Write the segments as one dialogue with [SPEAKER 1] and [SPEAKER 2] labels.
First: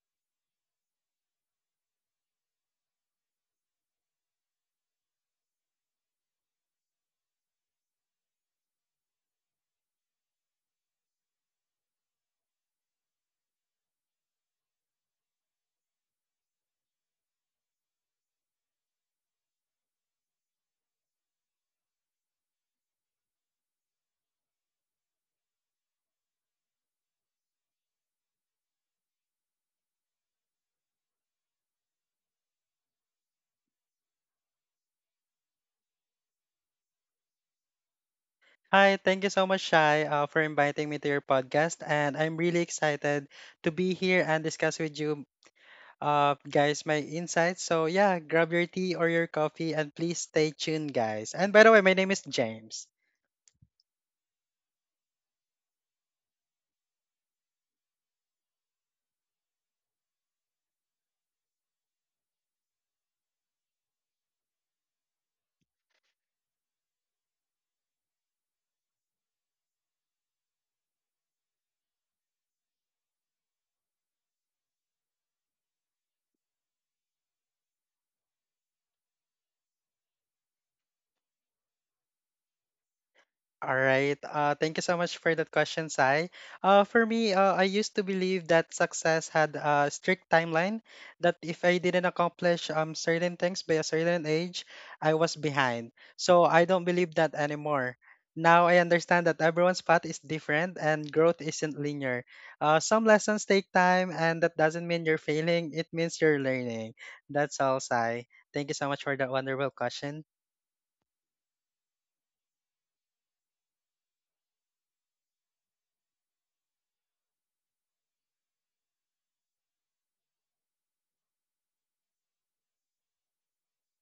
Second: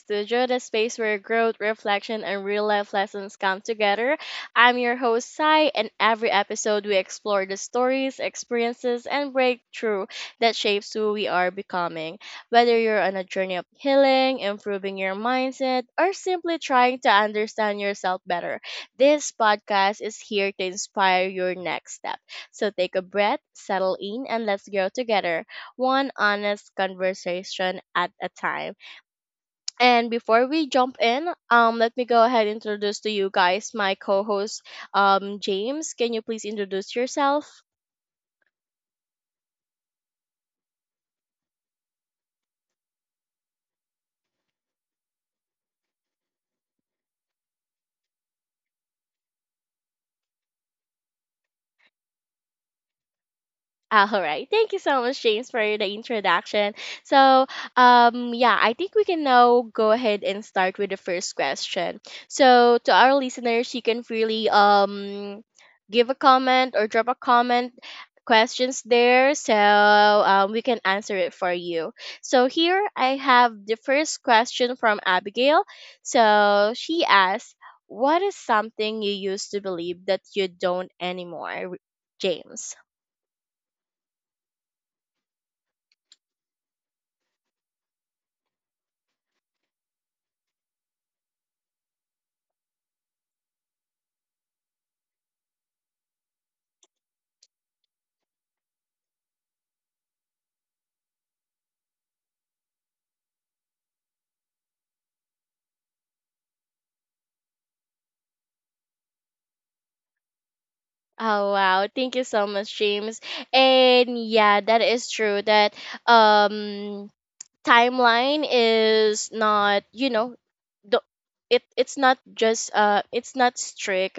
[SPEAKER 1] Studio, the space where growth, reflection, and real life lessons come together. I'm your host, Sai, and every episode we explore the stories, experiences, and breakthrough that shapes who we are becoming. Whether you're on a journey of healing, improving your mindset, or simply trying to understand yourself better, this podcast is here to inspire your next step. So take a breath, settle in, and let's grow together one honest conversation at a time. And before we jump in, let me go ahead and introduce to you guys my co-host, James. Can you please introduce yourself?
[SPEAKER 2] Hi, thank you so much, Shai, for inviting me to your podcast. And I'm really excited to be here and discuss with you guys my insights. So, yeah, grab your tea or your coffee and please stay tuned, guys. And by the way, my name is James.
[SPEAKER 1] All right. Thank you so much, James, for the introduction. So, yeah, I think we can now go ahead and start with the first question. So, to our listeners, you can freely give a comment or drop a comment questions there so we can answer it for you. So here I have the first question from Abigail. So she asks, what is something you used to believe that you don't anymore, James?
[SPEAKER 2] All right. Thank you so much for that question, Sai. For me, I used to believe that success had a strict timeline, that if I didn't accomplish certain things by a certain age, I was behind. So I don't believe that anymore. Now I understand that everyone's path is different and growth isn't linear. Some lessons take time, and that doesn't mean you're failing, it means you're learning. That's all, Sai. Thank you so much for that wonderful question.
[SPEAKER 1] Oh wow, thank you so much, James. And yeah, that is true that um timeline is not, you know, the it it's not just it's not strict.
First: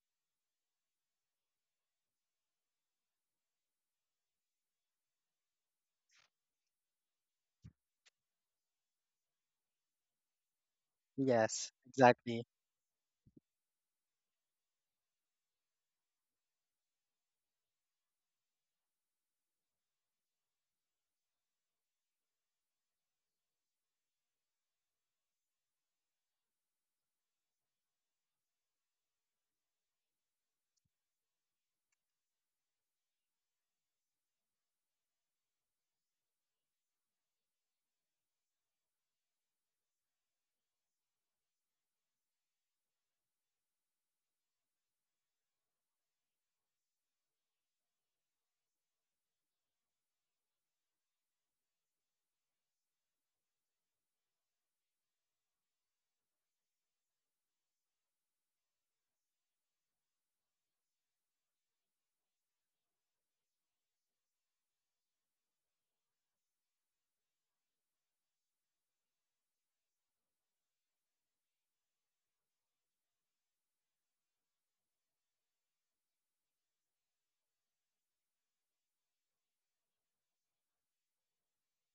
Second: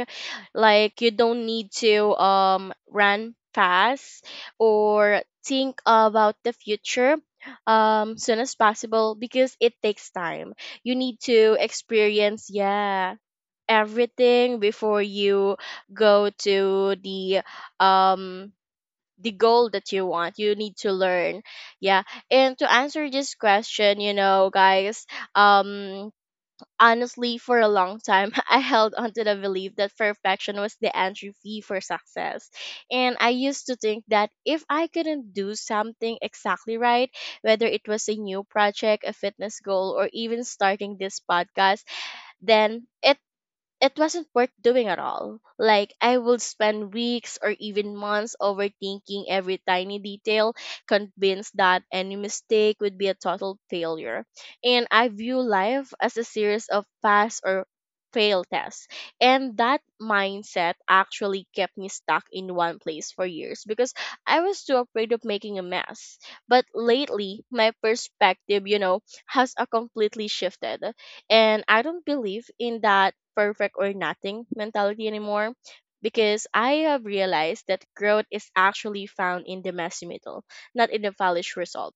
[SPEAKER 1] Like you don't need to run fast or think about the future soon as possible because it takes time. You need to
[SPEAKER 2] Yes, exactly.
[SPEAKER 1] experience, yeah, everything before you go to the um goal that you want. You need to learn, yeah. And to answer this question, you know, guys um honestly, for a long time, I held on to the belief that perfection was the entry fee for success. And I used to think that if I couldn't do something exactly right, whether it was a new project, a fitness goal, or even starting this podcast, then it wasn't worth doing at all. Like I would spend weeks or even months overthinking every tiny detail, convinced that any mistake would be a total failure. And I view life as a series of pass or fail tests. And that mindset actually kept me stuck in one place for years because I was too afraid of making a mess. But lately, my perspective, you know, has a completely shifted. And I don't believe in that perfect or nothing mentality anymore because I have realized that growth is actually found in the messy middle, not in the polished result.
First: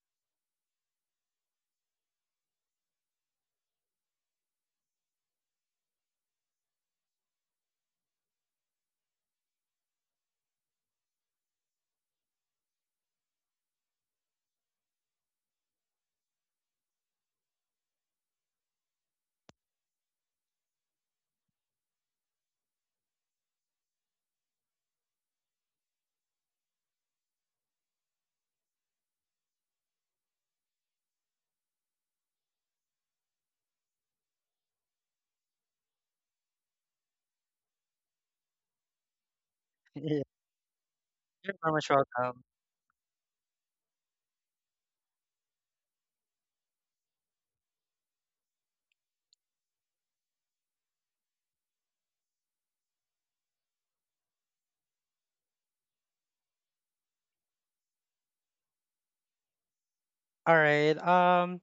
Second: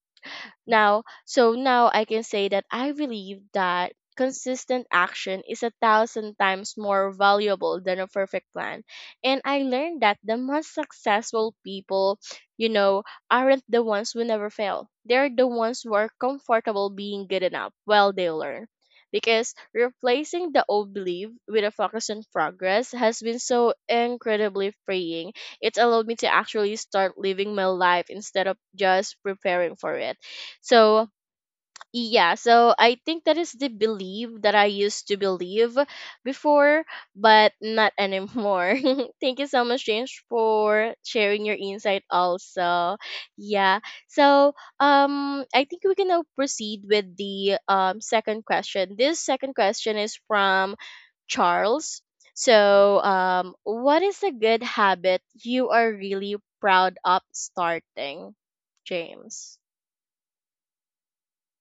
[SPEAKER 1] So now I can say that I believe that consistent action is a thousand times more valuable than a perfect plan. And I learned that the most successful people, you know, aren't the ones who never fail. They're the ones who are comfortable being good enough while they learn. Because replacing the old belief with a focus on progress has been so incredibly freeing. It's allowed me to actually start living my life instead of just preparing for it. so, yeah, so I think that is the belief that I used to believe before, but not anymore. Thank you so much, James,
[SPEAKER 2] You're
[SPEAKER 1] for sharing your
[SPEAKER 2] very much
[SPEAKER 1] insight
[SPEAKER 2] welcome.
[SPEAKER 1] also. Yeah. So, I think we can now proceed with the second question. This second question is from Charles. So, what is a good habit you are really proud of starting, James?
[SPEAKER 2] All right.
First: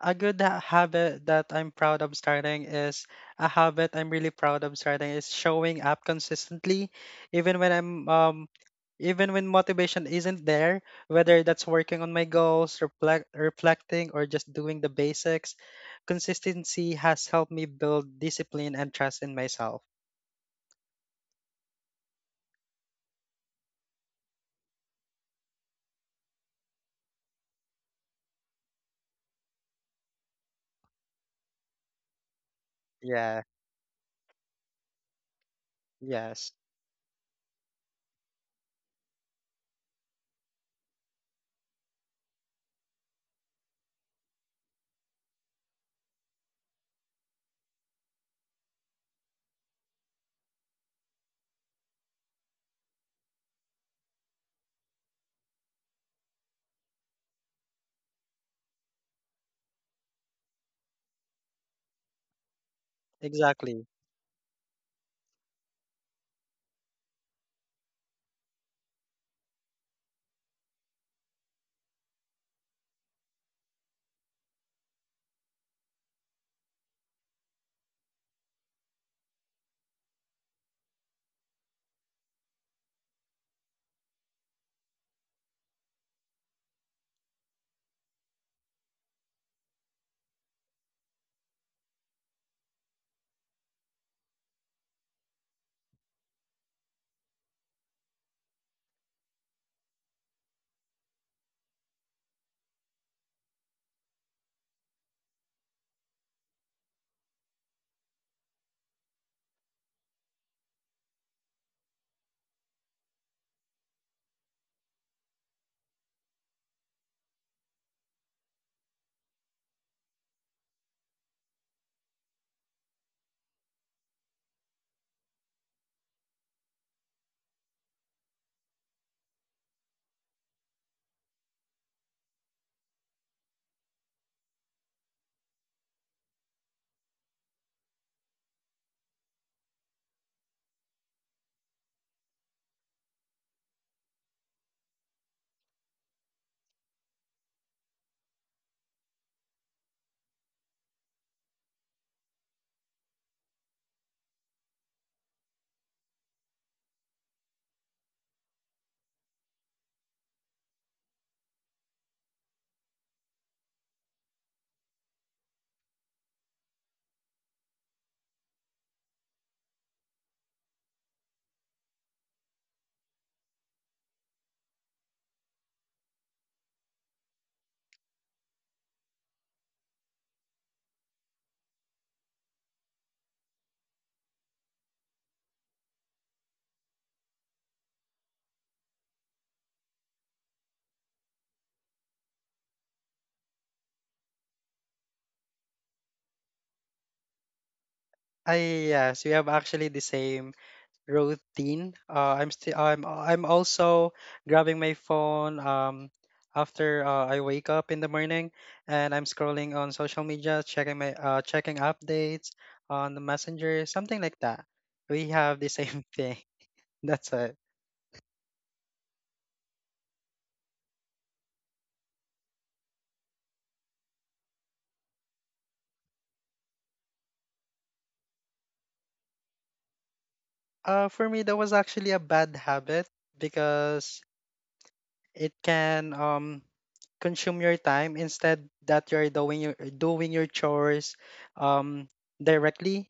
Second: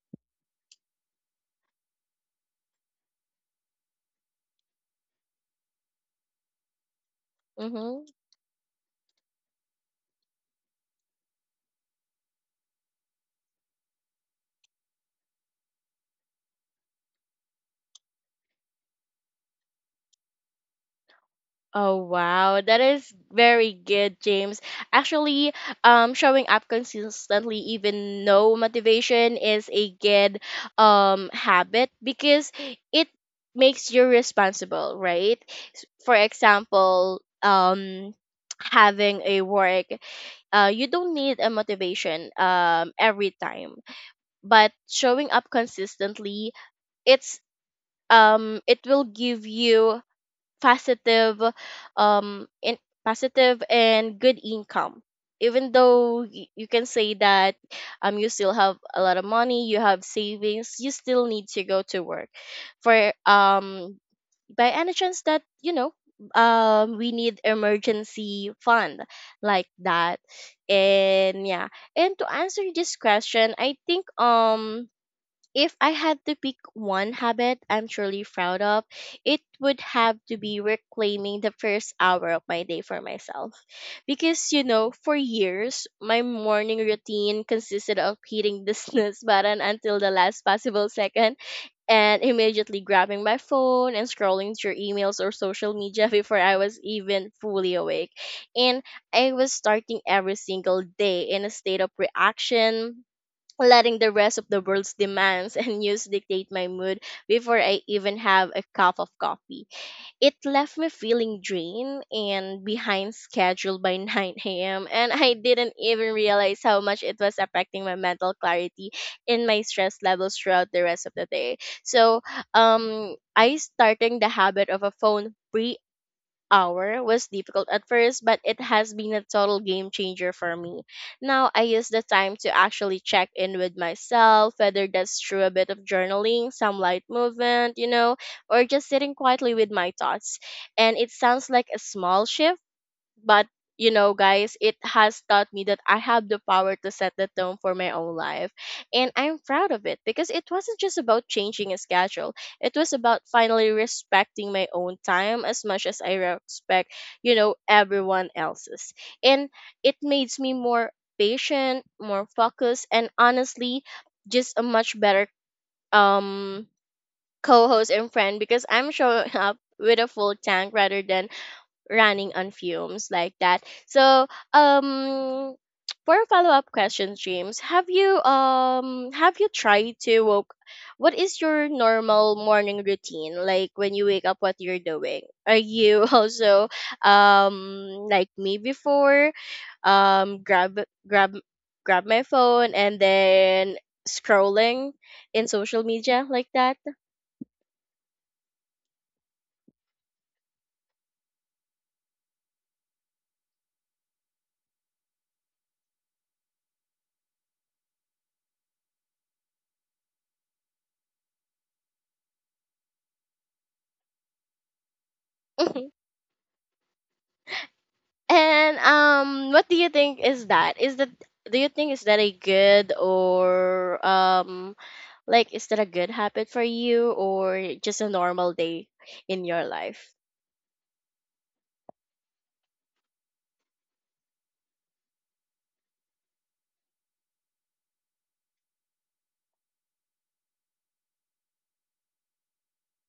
[SPEAKER 2] A good ha- habit that I'm proud of starting is a habit I'm really proud of starting is showing up consistently, even when
[SPEAKER 1] Mhm.
[SPEAKER 2] I'm even when motivation isn't there. Whether that's working on my goals, reflecting, or just doing the basics, consistency has helped me build discipline and trust in myself.
[SPEAKER 1] Oh wow, that is very good, James. Actually, showing up consistently, even no motivation, is a good habit because it
[SPEAKER 2] Yeah.
[SPEAKER 1] makes you responsible, right? For
[SPEAKER 2] Yes.
[SPEAKER 1] example, having a work, you don't need a motivation every time, but showing up consistently, it's it will give you positive in positive and good income, even though you can say that you still have a lot of money, you have savings, you still need to go to work for
[SPEAKER 2] Exactly.
[SPEAKER 1] by any chance that, you know, we need emergency fund like that. And yeah, and to answer this question, I think, if I had to pick one habit I'm truly proud of, it would have to be reclaiming the first hour of my day for myself. Because, you know, for years, my morning routine consisted of hitting the snooze button until the last possible second and immediately grabbing my phone and scrolling through emails or social media before I was even fully awake. And I was starting every single day in a state of reaction, letting the rest of the world's demands and news dictate my mood before I even have a cup of coffee. It left me feeling drained and behind schedule by 9 a.m. and I didn't even realize how much it was affecting my mental clarity and my stress levels throughout the rest of the day. So, I starting the habit of a phone free hour was difficult at first, but it has been a total game changer for me. Now I use the time to actually check in with myself, whether that's through a bit of journaling, some light movement, you know, or just sitting quietly with my thoughts. And it sounds like a small shift, but, you know, guys, it has taught me that I have the power to set the tone for my own life. And I'm proud of it because it wasn't just about changing a schedule, it was about finally respecting my own time as much as I respect, you know, everyone else's. And it makes me more patient, more focused, and honestly just a much better um co-host and friend because I'm showing up with a full tank rather than running on fumes like that. So, um for a follow-up question, James, have you tried to woke, what is your normal morning routine? Like when you wake up what you're doing? Are you also like me before, um grab grab grab my phone and then scrolling in social media like that?
[SPEAKER 2] I yes, we have actually the same routine. I'm still I'm also grabbing my phone after I wake up in the morning, and I'm scrolling on social media, checking my checking updates on the messenger, something like that. We have the
[SPEAKER 1] Mhm.
[SPEAKER 2] same thing. That's it.
[SPEAKER 1] And what do you think is that? Is that do you think is that a good or like, is that a good habit for you or just a normal day in your life?
[SPEAKER 2] For me, that was actually a bad habit because it can consume your time instead that you're doing your chores um directly.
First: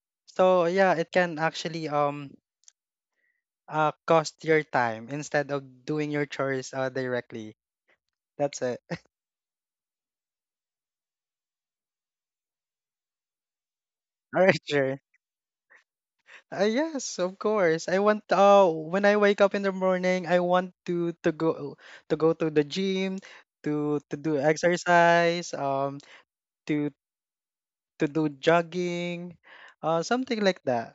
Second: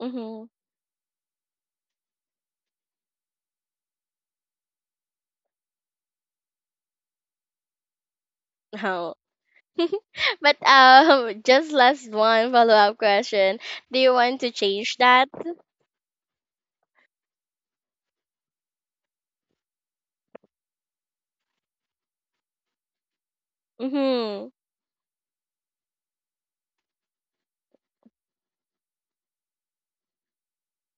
[SPEAKER 1] Mm-hmm.
[SPEAKER 2] So yeah, it can actually cost your time instead of doing your chores directly. That's it.
[SPEAKER 1] No. But just last one follow up question. Do you want
[SPEAKER 2] All
[SPEAKER 1] to
[SPEAKER 2] right,
[SPEAKER 1] change
[SPEAKER 2] sure.
[SPEAKER 1] that?
[SPEAKER 2] Yes, of course. I want When I wake up in the morning, I want to go to go to the gym, to do
[SPEAKER 1] Mm-hmm.
[SPEAKER 2] exercise, to to do jogging, something like that.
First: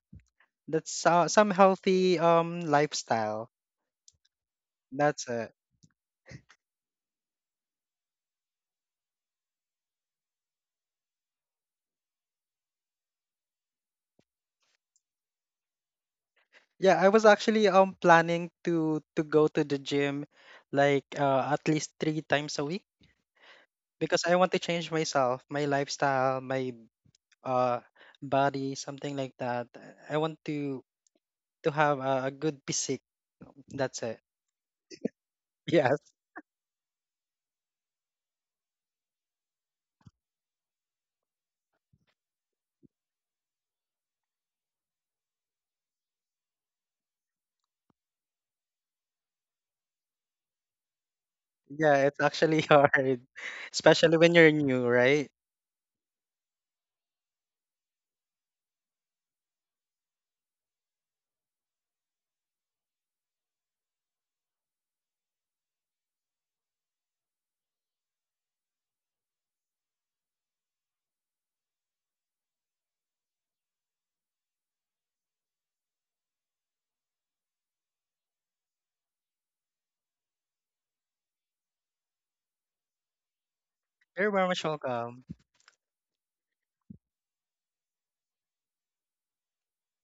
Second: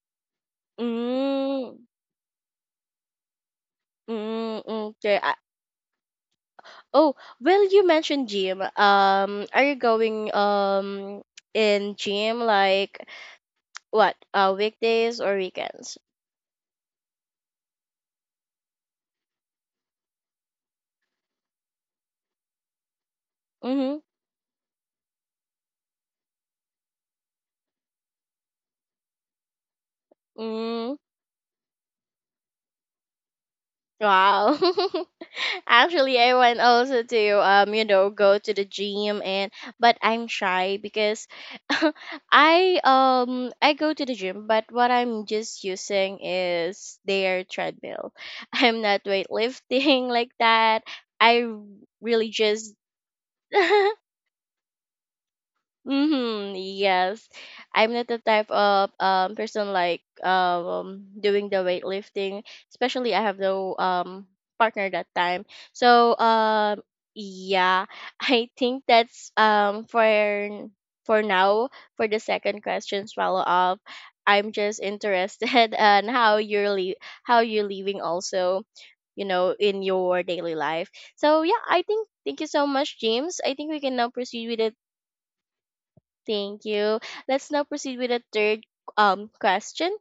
[SPEAKER 2] That's some
[SPEAKER 1] Mm-hmm.
[SPEAKER 2] healthy lifestyle.
[SPEAKER 1] Mm-hmm. Okay.
[SPEAKER 2] That's it.
[SPEAKER 1] Oh, well, you mentioned gym. Are you going in gym like what? Weekdays or weekends?
[SPEAKER 2] Yeah, I was actually planning to go to the gym like at least three times a week,
[SPEAKER 1] Mm-hmm.
[SPEAKER 2] because I want to change myself, my lifestyle, my uh body, something like that. I want
[SPEAKER 1] Mm-hmm.
[SPEAKER 2] to have a good physique. That's it.
[SPEAKER 1] Wow.
[SPEAKER 2] Yes.
[SPEAKER 1] Actually, I want also to you know, go to the gym, and but I'm shy because I go to the gym but what I'm just using is their treadmill. I'm not weightlifting like that. I
[SPEAKER 2] Yeah, it's
[SPEAKER 1] really
[SPEAKER 2] actually
[SPEAKER 1] just
[SPEAKER 2] hard, especially when you're new, right?
[SPEAKER 1] Mm-hmm. Yes. I'm not the type of person like doing the weightlifting, especially I have no partner that time. So yeah, I think that's for now for the second questions follow up. I'm just interested on how you're living also, you know, in your daily life. So yeah, I think thank you so much, James. I think we can now
[SPEAKER 2] You're very
[SPEAKER 1] proceed with
[SPEAKER 2] much
[SPEAKER 1] the
[SPEAKER 2] welcome.
[SPEAKER 1] Thank you. Let's now proceed with the third question.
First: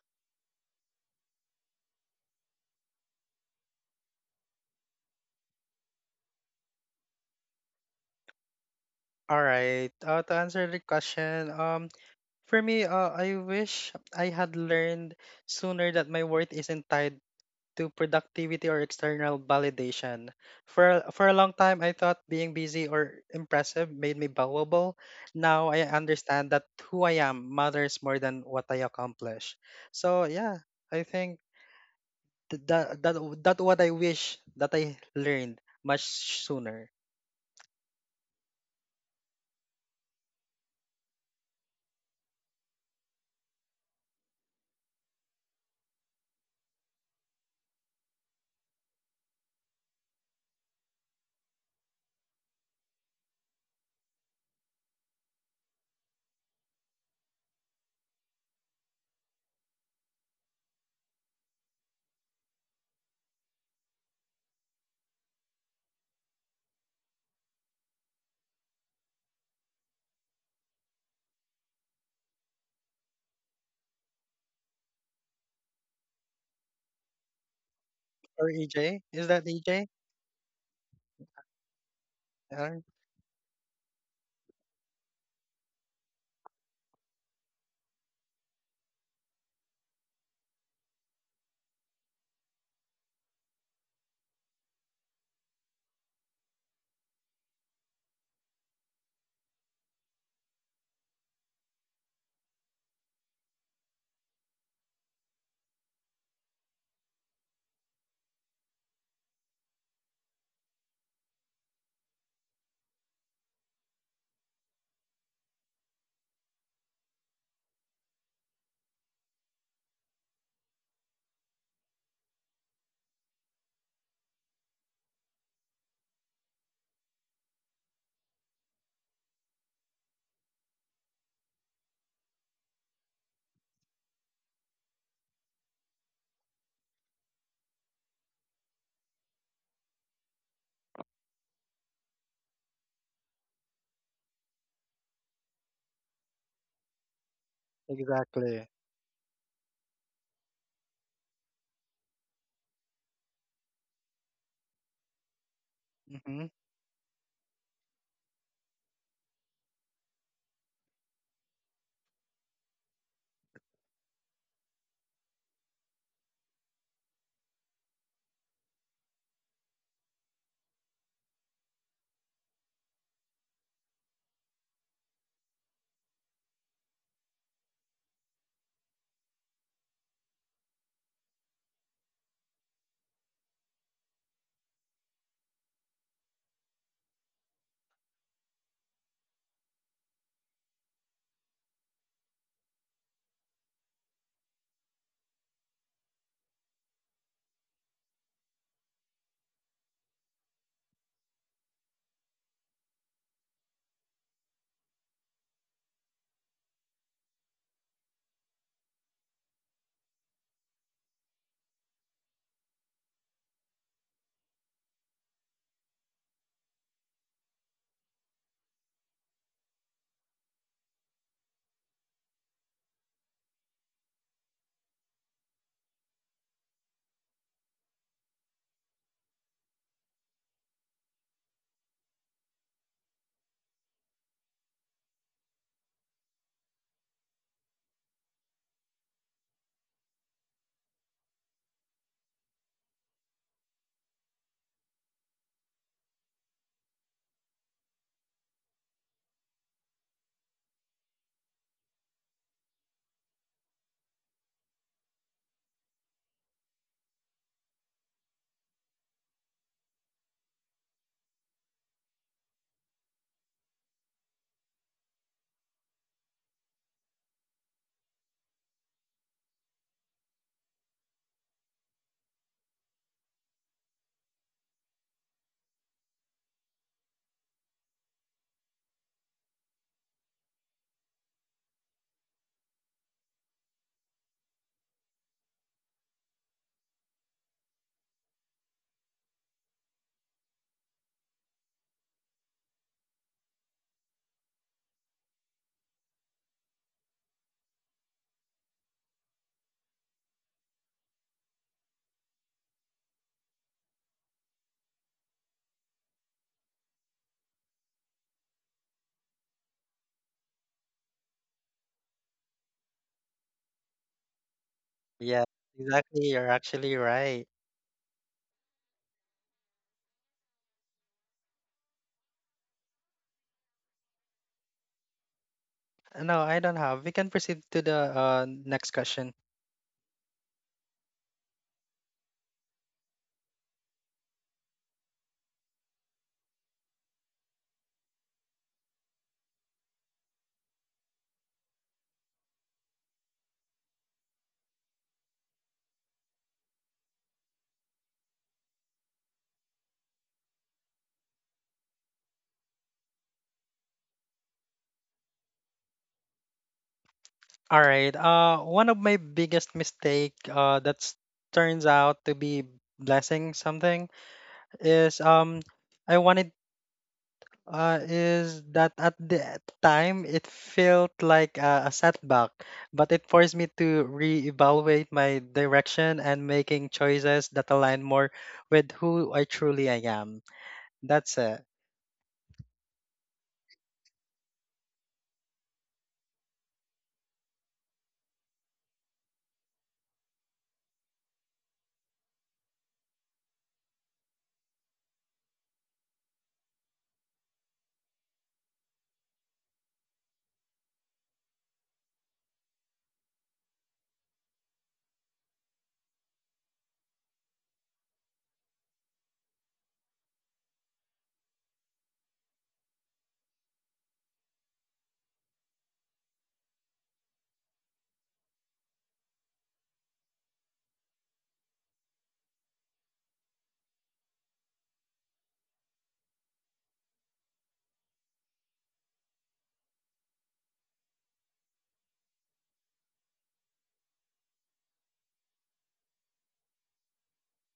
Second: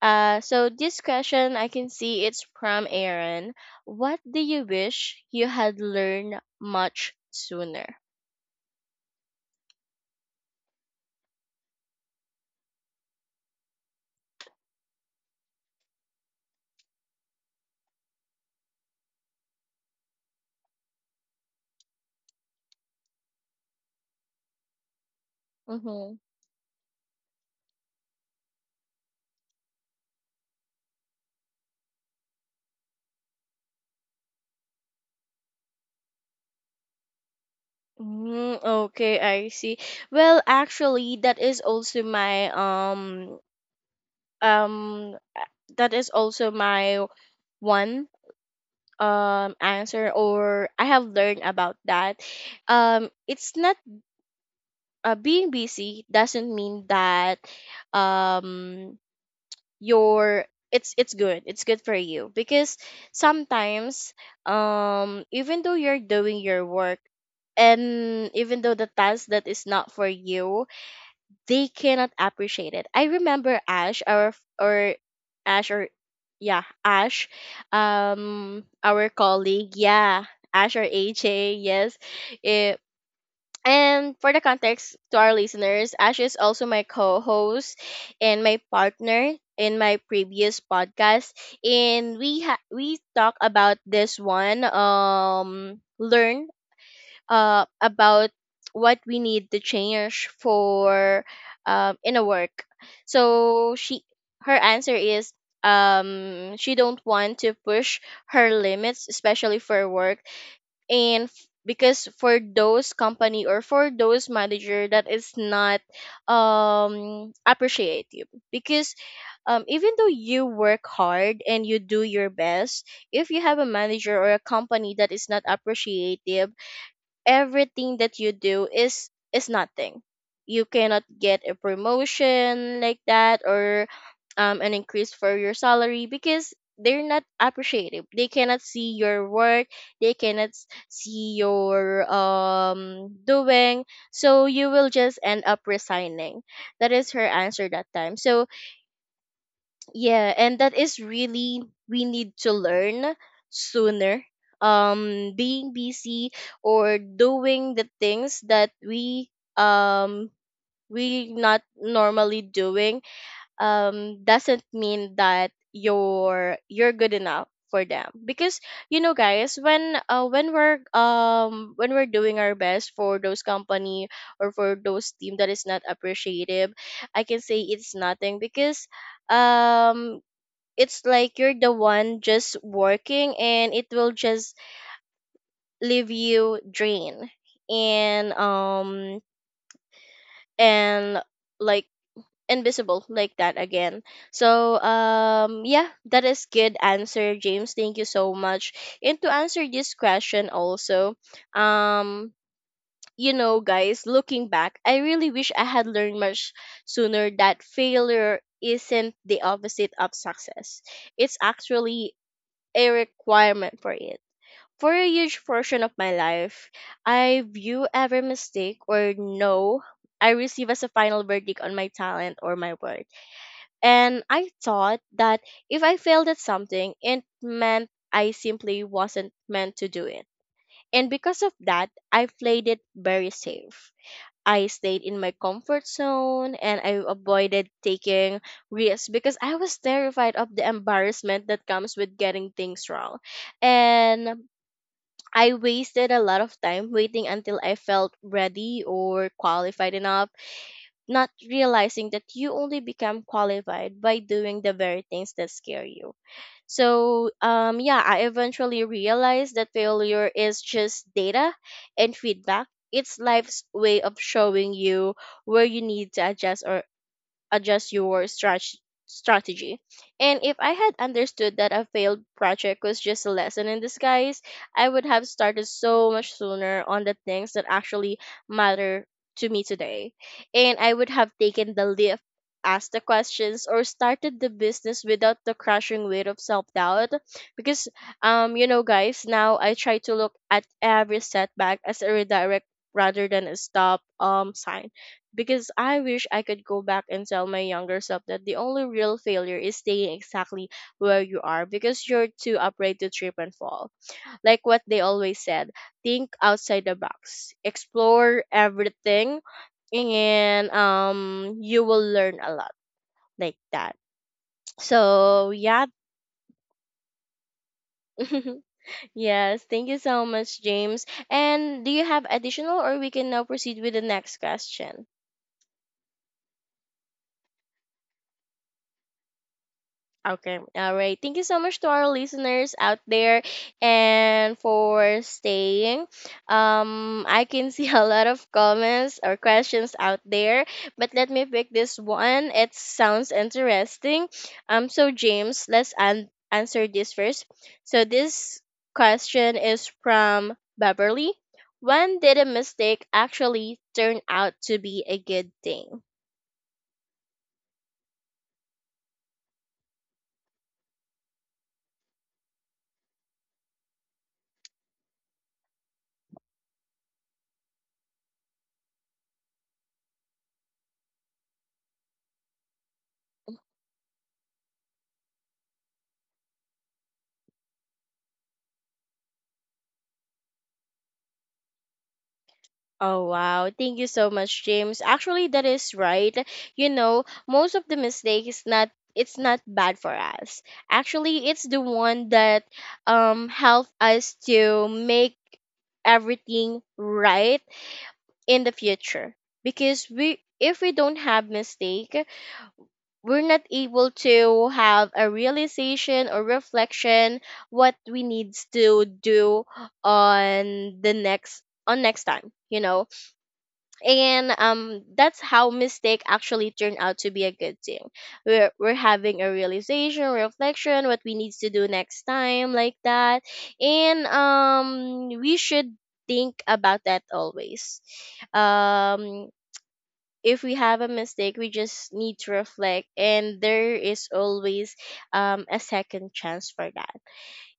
[SPEAKER 1] So this question I can see it's from Aaron. What do you wish you had learned much sooner?
[SPEAKER 2] All right. To answer the question, for me, I wish I had learned sooner that my worth isn't tied to productivity or external validation. For a long time, I thought being busy or impressive made me valuable. Now I
[SPEAKER 1] Mm-hmm.
[SPEAKER 2] understand that who I am matters more than what I accomplish. So yeah, I think that that what I wish that I learned much sooner.
[SPEAKER 1] Mm, okay, I see. Well, actually, that is also my um uh, that is also my one answer, or I have learned about that. It's not being busy doesn't mean that um your it's good, it's good for you because sometimes, even though you're doing your work and even though the task that is not for you, they cannot appreciate it. I remember Ash, our f- or ash or yeah, Ash,
[SPEAKER 2] Or EJ, is
[SPEAKER 1] our
[SPEAKER 2] that EJ?
[SPEAKER 1] colleague, yeah. Ash or AJ, yes.
[SPEAKER 2] Yeah,
[SPEAKER 1] And for the context to our listeners, Ash is also my co host and my partner in my previous podcast. We talk about this one, learn about what we need to change for, in a work. So she, her answer is, she don't want to push her limits, especially for work. Because for those company or for those manager that is not appreciative, because even though you work hard and you do your best, if you have a manager or a company that is not appreciative, everything that you do is nothing. You cannot get a promotion like that, or an increase for your salary, because they're not appreciative. They cannot see your work. They cannot see your doing. So you will just end up resigning. That is her answer that time. So
[SPEAKER 2] exactly.
[SPEAKER 1] yeah, and that is really, we need to learn sooner. Being busy
[SPEAKER 2] Mm-hmm.
[SPEAKER 1] or doing the things that we we not normally doing doesn't mean that you're good enough for them because you know guys when when we're doing our best for those company or for those team that is not appreciative. I can say it's nothing because um it's like you're the one just working and it will just leave you drained and um and like invisible like that again. So yeah, that is good answer, James, thank you so much. And to answer this question also, um you know guys, looking back, I really wish I had learned much sooner that failure isn't the opposite of success. It's actually a requirement for it. For a huge portion of my life, I view every mistake or no I receive as a final verdict on my talent or my worth. And I thought that if I failed at something, it meant I simply wasn't meant to do it. And because of that, I played it very safe. I stayed in my comfort zone and I avoided taking risks because I was terrified of the embarrassment that comes with getting things wrong. And I wasted a lot of time waiting until I felt ready or qualified enough, not realizing that you only become qualified by doing the very things that scare you. So, yeah, I eventually realized that failure is just data and feedback. It's life's way of showing you where you need to adjust or adjust your strat- strategy. And if I had understood that a failed project was just a lesson in disguise, I would have started so much sooner on the things that actually matter to me today. And I would have taken the leap, asked the questions, or started the business without the crushing weight of self doubt. Because, you know, guys, now I try to look at every setback as a redirect rather than a stop sign because I wish I could go back and tell my younger self that the only real failure is staying exactly where you are because you're too afraid to trip and fall. Like what they always said, think outside the box, explore everything, and you will learn a lot like that.
[SPEAKER 2] Yeah,
[SPEAKER 1] So yeah.
[SPEAKER 2] exactly. You're actually right.
[SPEAKER 1] Yes, thank you so much, James. And do you have additional or we can now proceed with the next question?
[SPEAKER 2] No, I don't have. We can proceed to the next question.
[SPEAKER 1] Okay. All right. Thank you so much to our listeners out there and for staying. I can see a lot of comments or questions out there, but let me pick this one. It sounds interesting. So James, answer this first. So this question is from Beverly. When did a mistake actually turn out to be a good thing?
[SPEAKER 2] All right. One of my biggest mistake that turns out to be blessing something is I wanted is that at the time it felt like a setback, but it forced
[SPEAKER 1] Mm.
[SPEAKER 2] me to reevaluate my direction and making choices that align more with who I truly I am. That's it.
[SPEAKER 1] Oh wow, thank you so much, James. Actually, that is right. You know, most of the mistake is not, it's not bad for us. Actually, it's the one that help us to make everything right in the future because we, if we don't have mistake, we're not able to have a realization or reflection what we needs to do on the next, on next time, you know. And that's how mistake actually turned out to be a good thing. We're having a realization reflection what we needs to do next time like that. And we should think about that always. um if we have a mistake, we just need to reflect, and there is always, a second chance for that.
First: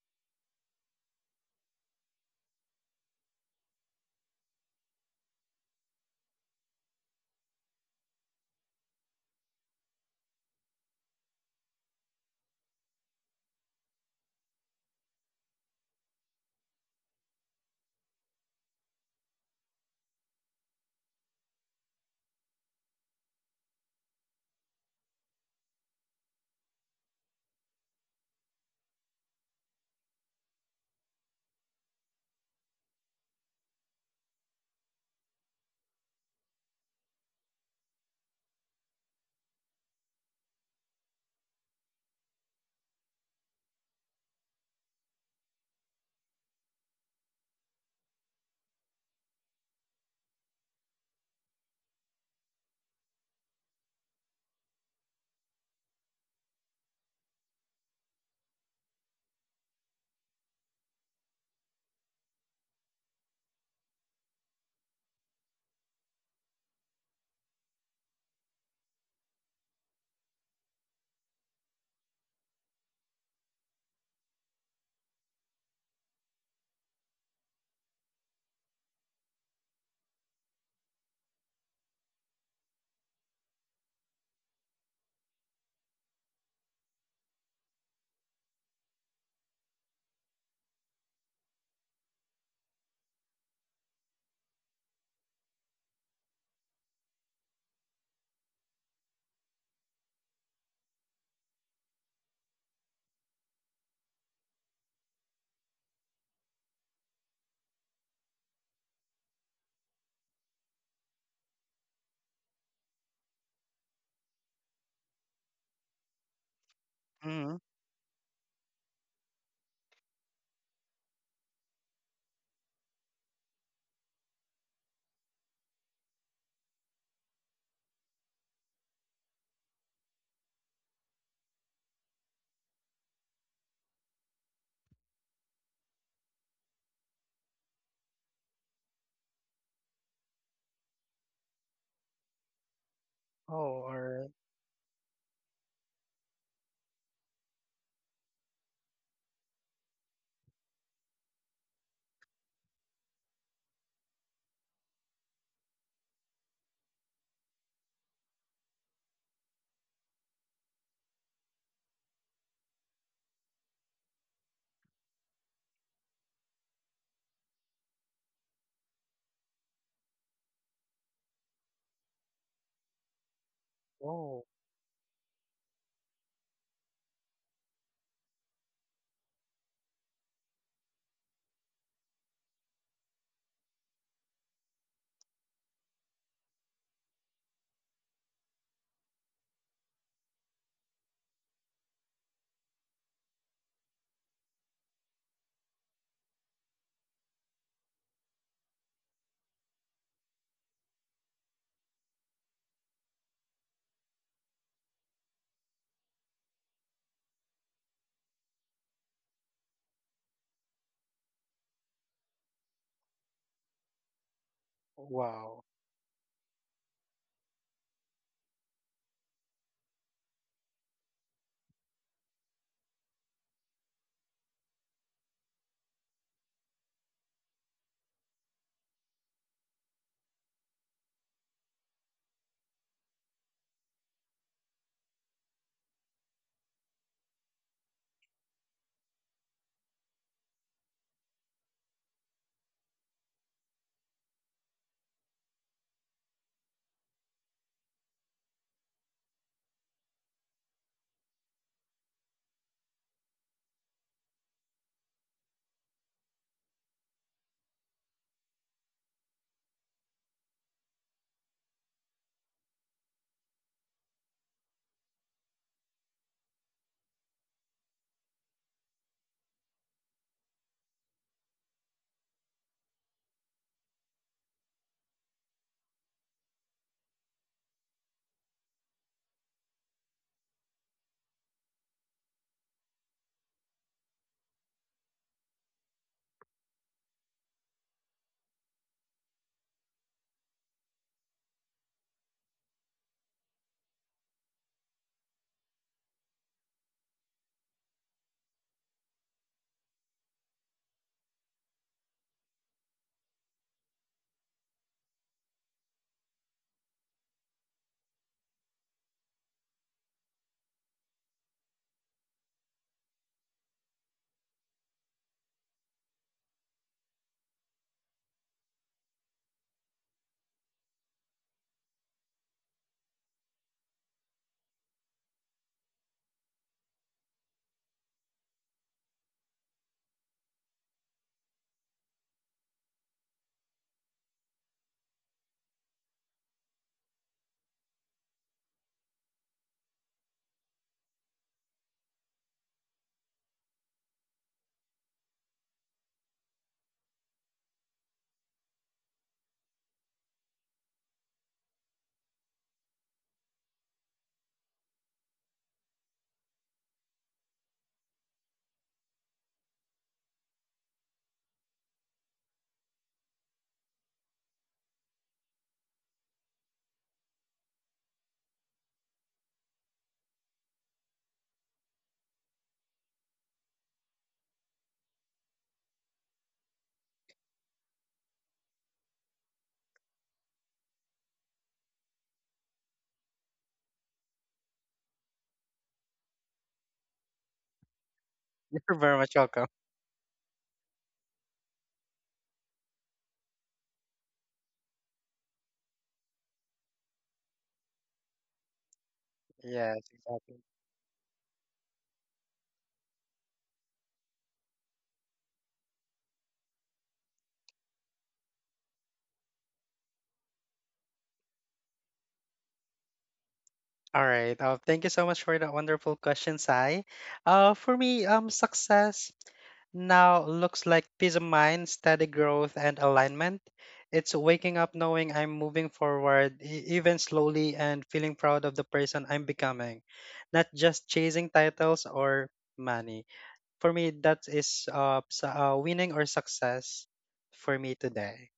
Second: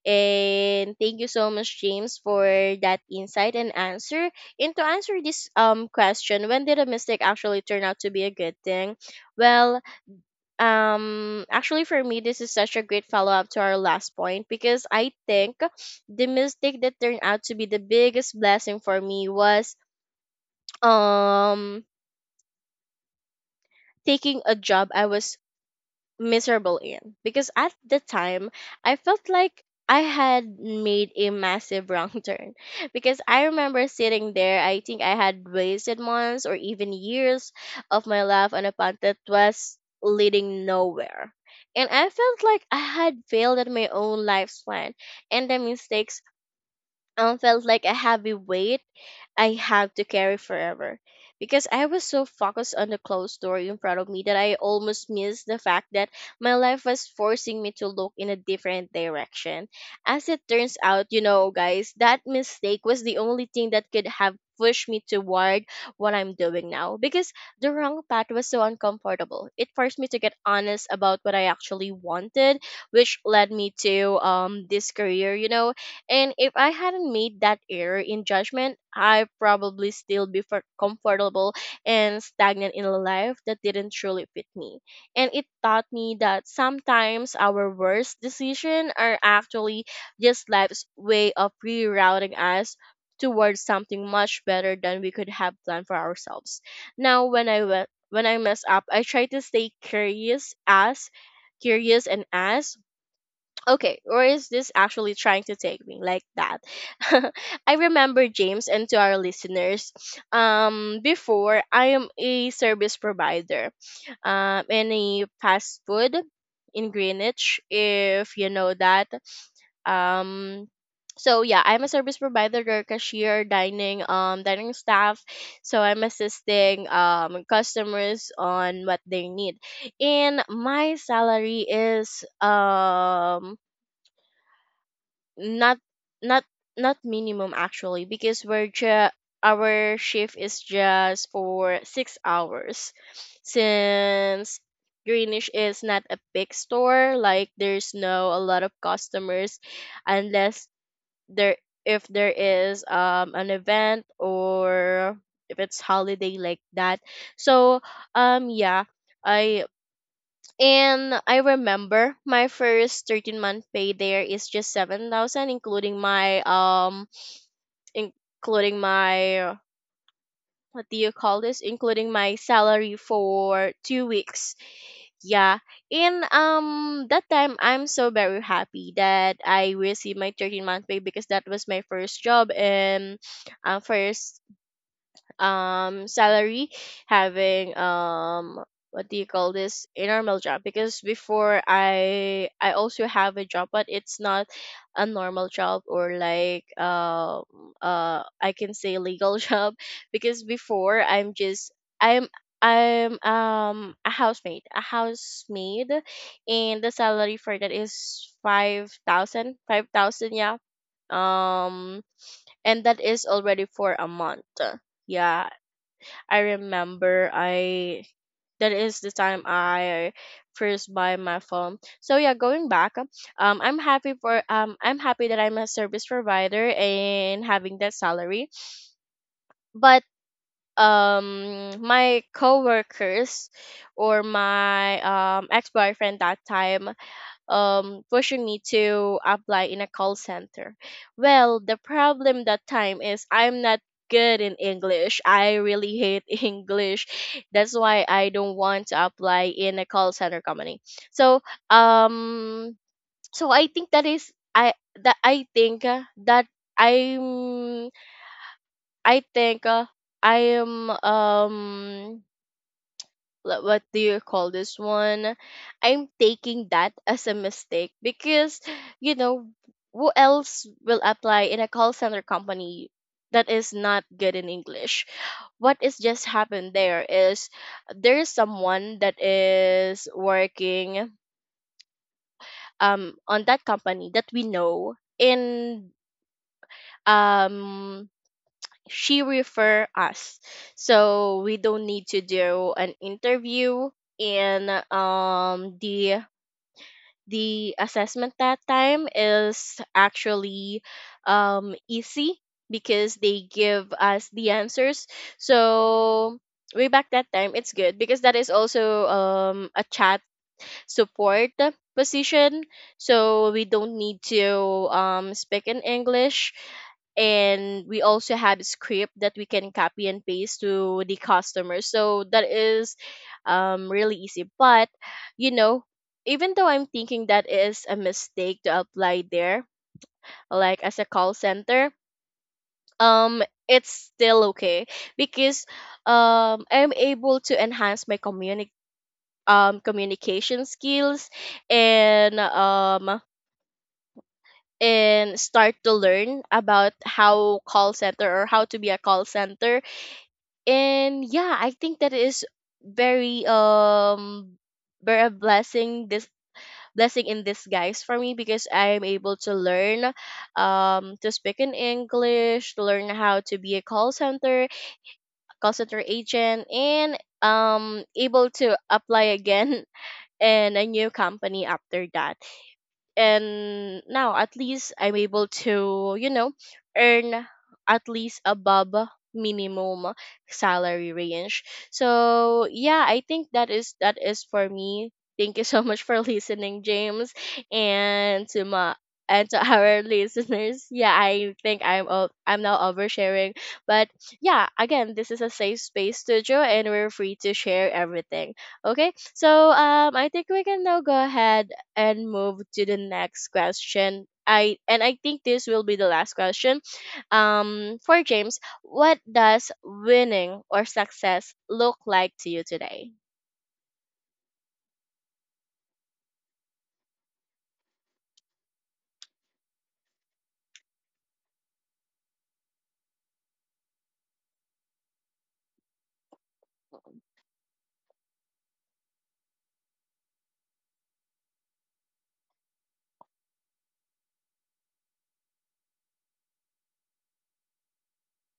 [SPEAKER 1] And thank you so much, James, for that insight and answer. And to answer this question, when did a mistake actually turn out to be a good thing? Well, actually, for me, this is such a great follow up to our last point because I think the mistake that turned out to be the biggest blessing for me was um taking a job I was miserable in because at the time I felt like I had made a massive wrong turn because I remember sitting there, I think I had wasted months or even years of my life on a path that was leading nowhere, and I felt like I had failed at my own life's plan, and the mistakes felt like a heavy weight I have to carry forever. Because I was so focused on the closed door in front of me that I almost missed the fact that my life was forcing me to look in a different direction. As it turns out, you know, guys, that mistake was the only thing that could have pushed me toward what I'm doing now. Because the wrong path was so uncomfortable. It forced me to get honest about what I actually wanted, which led me to this career, you know. And if I hadn't made that error in judgment, I'd probably still be comfortable and stagnant in a life that didn't truly fit me. And it taught me that sometimes our worst decisions are actually just life's way of rerouting us towards something much better than we could have planned for ourselves. Now, when I mess up, I try to stay curious, ask, curious, and ask, okay, where is this actually trying to take me like that? I remember James, and to our listeners, before I am a service provider, in a fast food in
[SPEAKER 2] Hmm.
[SPEAKER 1] Greenwich, if you know that, um. So yeah, I'm a service provider, or cashier, dining, dining staff. So I'm assisting customers on what they need, and my salary is not, not not minimum actually because our shift is just for 6 hours
[SPEAKER 2] Oh, all right.
[SPEAKER 1] since greenish is not a big store, like there's no a lot of customers unless there if there is an event, or if it's holiday like that. So yeah, I and I remember my first 13-month pay there is just 7,000 including my including my what do you call this, including my salary for 2
[SPEAKER 2] Oh,
[SPEAKER 1] weeks. Yeah. And that time I'm so very happy that I received my 13-month pay because that was my first job and first salary having what do you call this, a normal job because before I also have a job but it's not a normal job or like I can say legal job because before I'm just I'm I'm a housemaid. And the salary for that is five thousand yeah. um and that is already for a month. Yeah,
[SPEAKER 2] wow.
[SPEAKER 1] I remember I that is the time I first buy my phone. So yeah, going back, I'm happy that I'm a service provider and having that salary. But my coworkers or my ex boyfriend that time, pushing me to apply in a call center. Well, the problem that time is I'm not good in English. I really hate English. That's why I don't want to apply in a call center company. So, um, so I think that is I that I think that I'm I think I am what do you call this one? I'm taking that as a mistake because, you know, who else will apply in a call center company that is not good in English? What is just happened there is someone that is working on that company that we know, and um she refer us, so we don't need to do an interview. And the assessment that time is actually easy because they give us the answers. So way back that time, it's good because that is also a chat support position, so we don't need to speak in english, and we also have a script that we can copy and paste to the customer, so that is really easy. But you know, even though I'm thinking that is a mistake to apply there like as a call center, um it's still okay because I'm able to enhance my communication skills, and um and start to learn about how call center, or how to be a call center. And yeah, I think that is very um very a blessing, this blessing in disguise for me, because I am able to learn to speak in english, to learn how to be a call center agent, and able to apply again in a new company after that. And now at least I'm able to, you know, earn at least above minimum salary range. So yeah, I think that is for me. Thank you so much for listening, James, and to my
[SPEAKER 2] You're very much
[SPEAKER 1] and to
[SPEAKER 2] welcome.
[SPEAKER 1] our listeners. Yeah, I think I'm now oversharing, but yeah, again, this is a safe space studio, and we're free to share everything. Okay, so
[SPEAKER 2] Yes,
[SPEAKER 1] I think
[SPEAKER 2] exactly.
[SPEAKER 1] we can now go ahead and move to the next question. I think this will be the last question. For James, what does winning or success look like to you today?
[SPEAKER 2] All right. Thank you so much for that wonderful question, Sai. For me, success now looks like peace of mind, steady growth, and alignment. It's waking up knowing I'm moving forward, even slowly, and feeling proud of the person I'm becoming, not just chasing titles or money. For me, that is winning or success for me today.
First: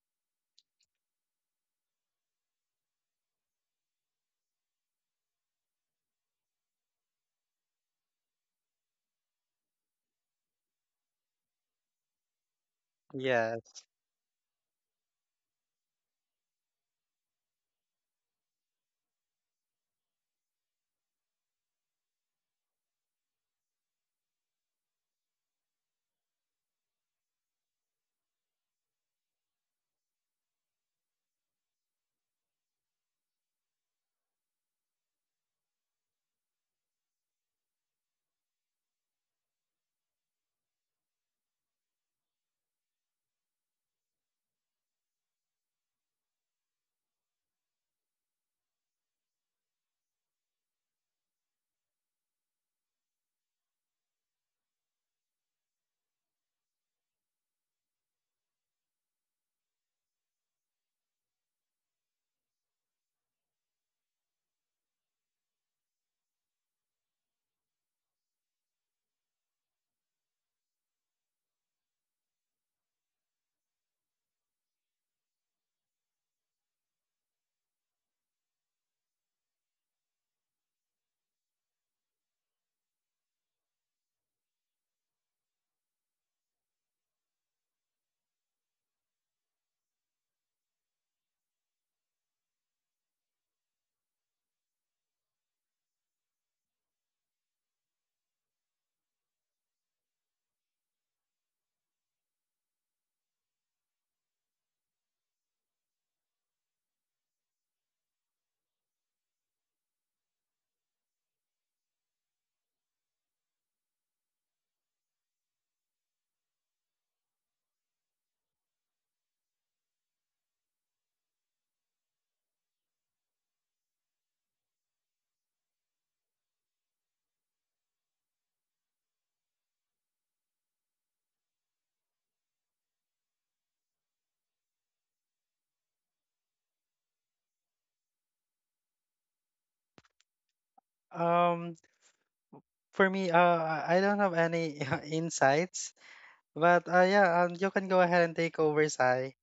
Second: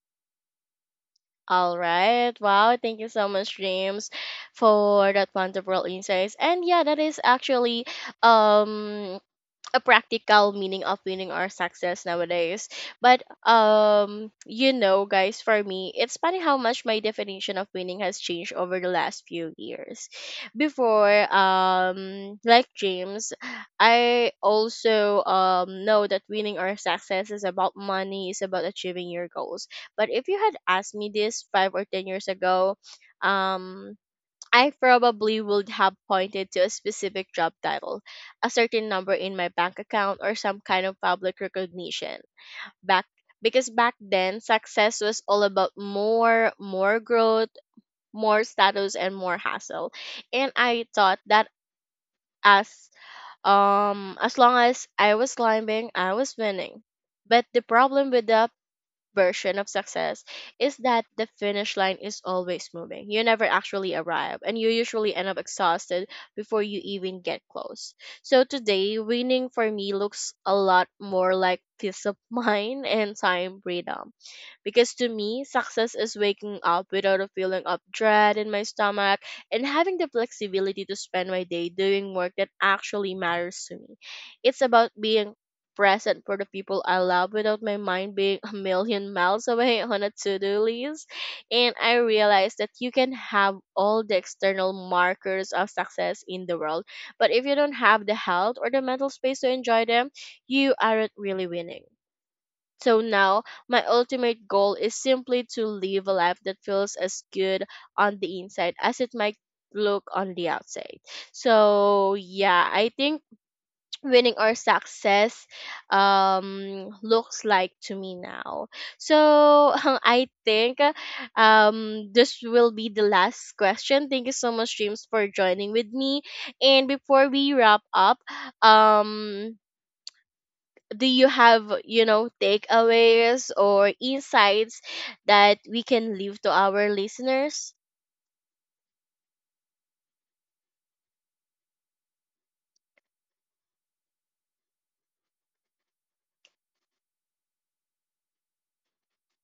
[SPEAKER 1] All right. Wow. Thank you so much, James, for that wonderful insights. And yeah, that is actually um a practical meaning of winning or success nowadays. But
[SPEAKER 2] Yes.
[SPEAKER 1] guys, for me, it's funny how much my definition of winning has changed over the last few years. Before, like James, I also know that winning or success is about money, is about achieving your goals. But if you had asked me this 5 or 10 years ago, um I probably would have pointed to a specific job title, a certain number in my bank account, or some kind of public recognition. Back because back then success was all about more, more growth, more status and more hassle. And I thought that as as long as I was climbing, I was winning. But the problem with the version of success is that the finish line is always moving. You never actually arrive, and you usually end up exhausted before you even get close. So today, winning for me looks a lot more like peace of mind and time freedom. Because to me, success is waking up without a feeling of dread in my stomach and having the flexibility to spend my day doing work that actually matters to me. It's about being present for the people I love without my mind being a million miles away on a to do list. And I realized that you can have all the external markers of success in the world, but if you don't have the health or the mental space to enjoy them, you aren't really winning. So now, my ultimate goal is simply to live a life that feels as good on the inside as it might look on the outside. So, yeah, I think winning or success looks like to me now. So I think this will be the last question. Thank you so much, James, for joining with me. And before we wrap up, um do you have, you know, takeaways or insights that we can leave to our listeners?
[SPEAKER 2] Um, for me, I don't have any insights. But, yeah, you can go ahead and take over, Sai.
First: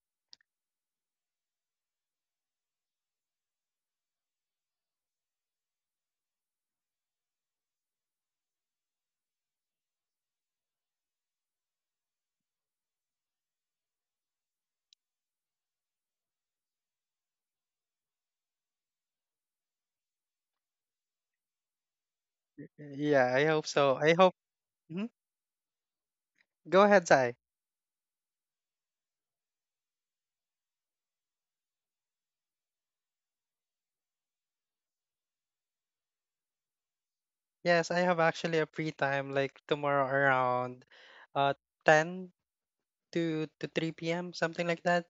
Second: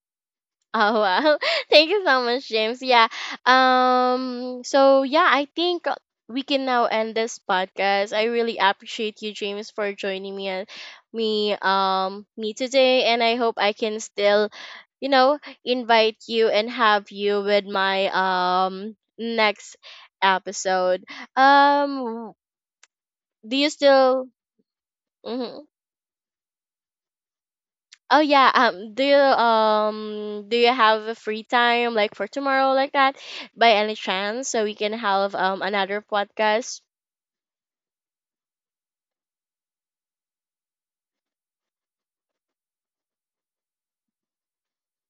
[SPEAKER 1] Oh wow. Thank you so much, James. Yeah. So yeah, I think we can now end this podcast. I really appreciate you, James, for joining me and me today, and I hope I can still, you know, invite you and have you with my next episode. Um
[SPEAKER 2] Yeah, I
[SPEAKER 1] do
[SPEAKER 2] hope
[SPEAKER 1] you
[SPEAKER 2] so. I
[SPEAKER 1] still?
[SPEAKER 2] hope. Mhm.
[SPEAKER 1] Mhm.
[SPEAKER 2] Go ahead, Sai.
[SPEAKER 1] Oh yeah. Do you do you have a free time like for tomorrow like that, by any chance, so we can have another podcast?
[SPEAKER 2] Yes, I have actually a free time like tomorrow around uh 10 to 3 p.m., something like that.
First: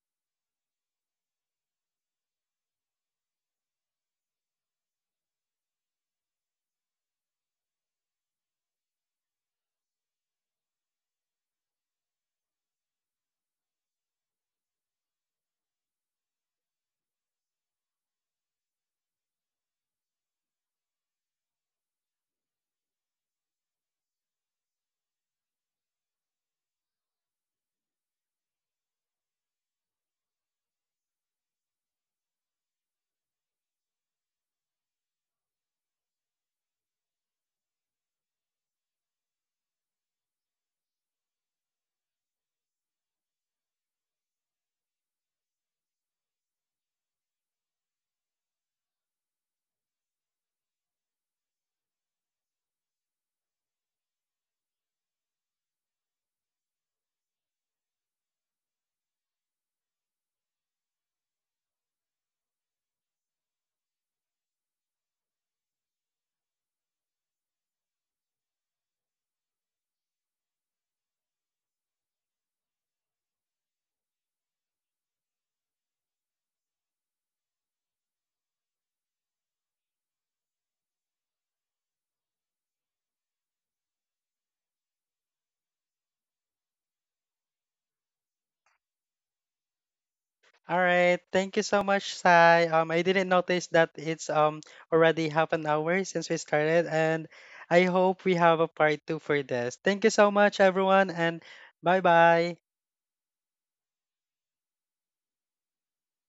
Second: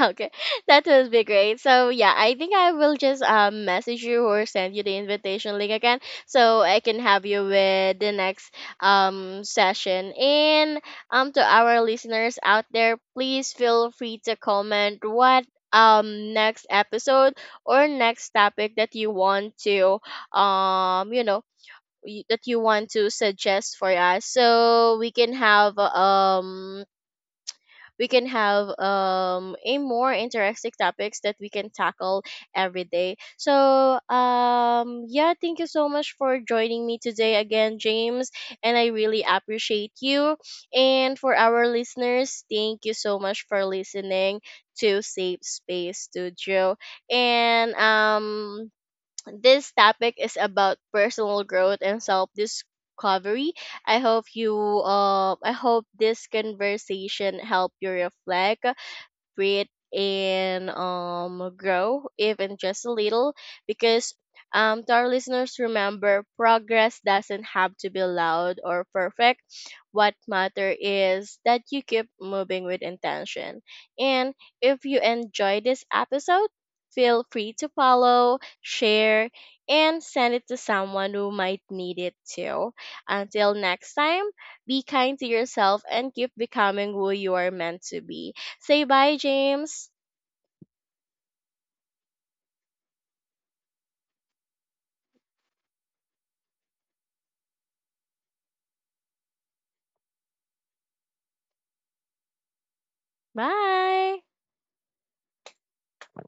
[SPEAKER 1] Okay, that would be great. So yeah, I think I will just message you or send you the invitation link again, so I can have you with the next session. And to our listeners out there, please feel free to comment what next episode or next topic that you want to um you know that you want to suggest for us, so we can have a more interesting topics that we can tackle every day. So yeah, thank you so much for joining me today again, James, and I really appreciate you. And for our listeners, thank you so much for listening to Safe Space Studio. And this topic is about personal growth and self discovery. I hope you I hope this conversation help you reflect, breathe, and grow even just a little, because to our listeners, remember, progress doesn't have to be loud or perfect. What matter is that you keep moving with intention. And if you enjoy this episode, feel free to follow, share, and send it to someone who might need it too. Until next time, be kind to yourself and keep becoming who you are meant to be. Say bye, James.
[SPEAKER 2] All right. Thank you so much, Sai. I didn't notice that it's already half an hour since we started, and I hope we have a part two for this. Thank you so much, everyone, and bye bye.
[SPEAKER 1] Bye.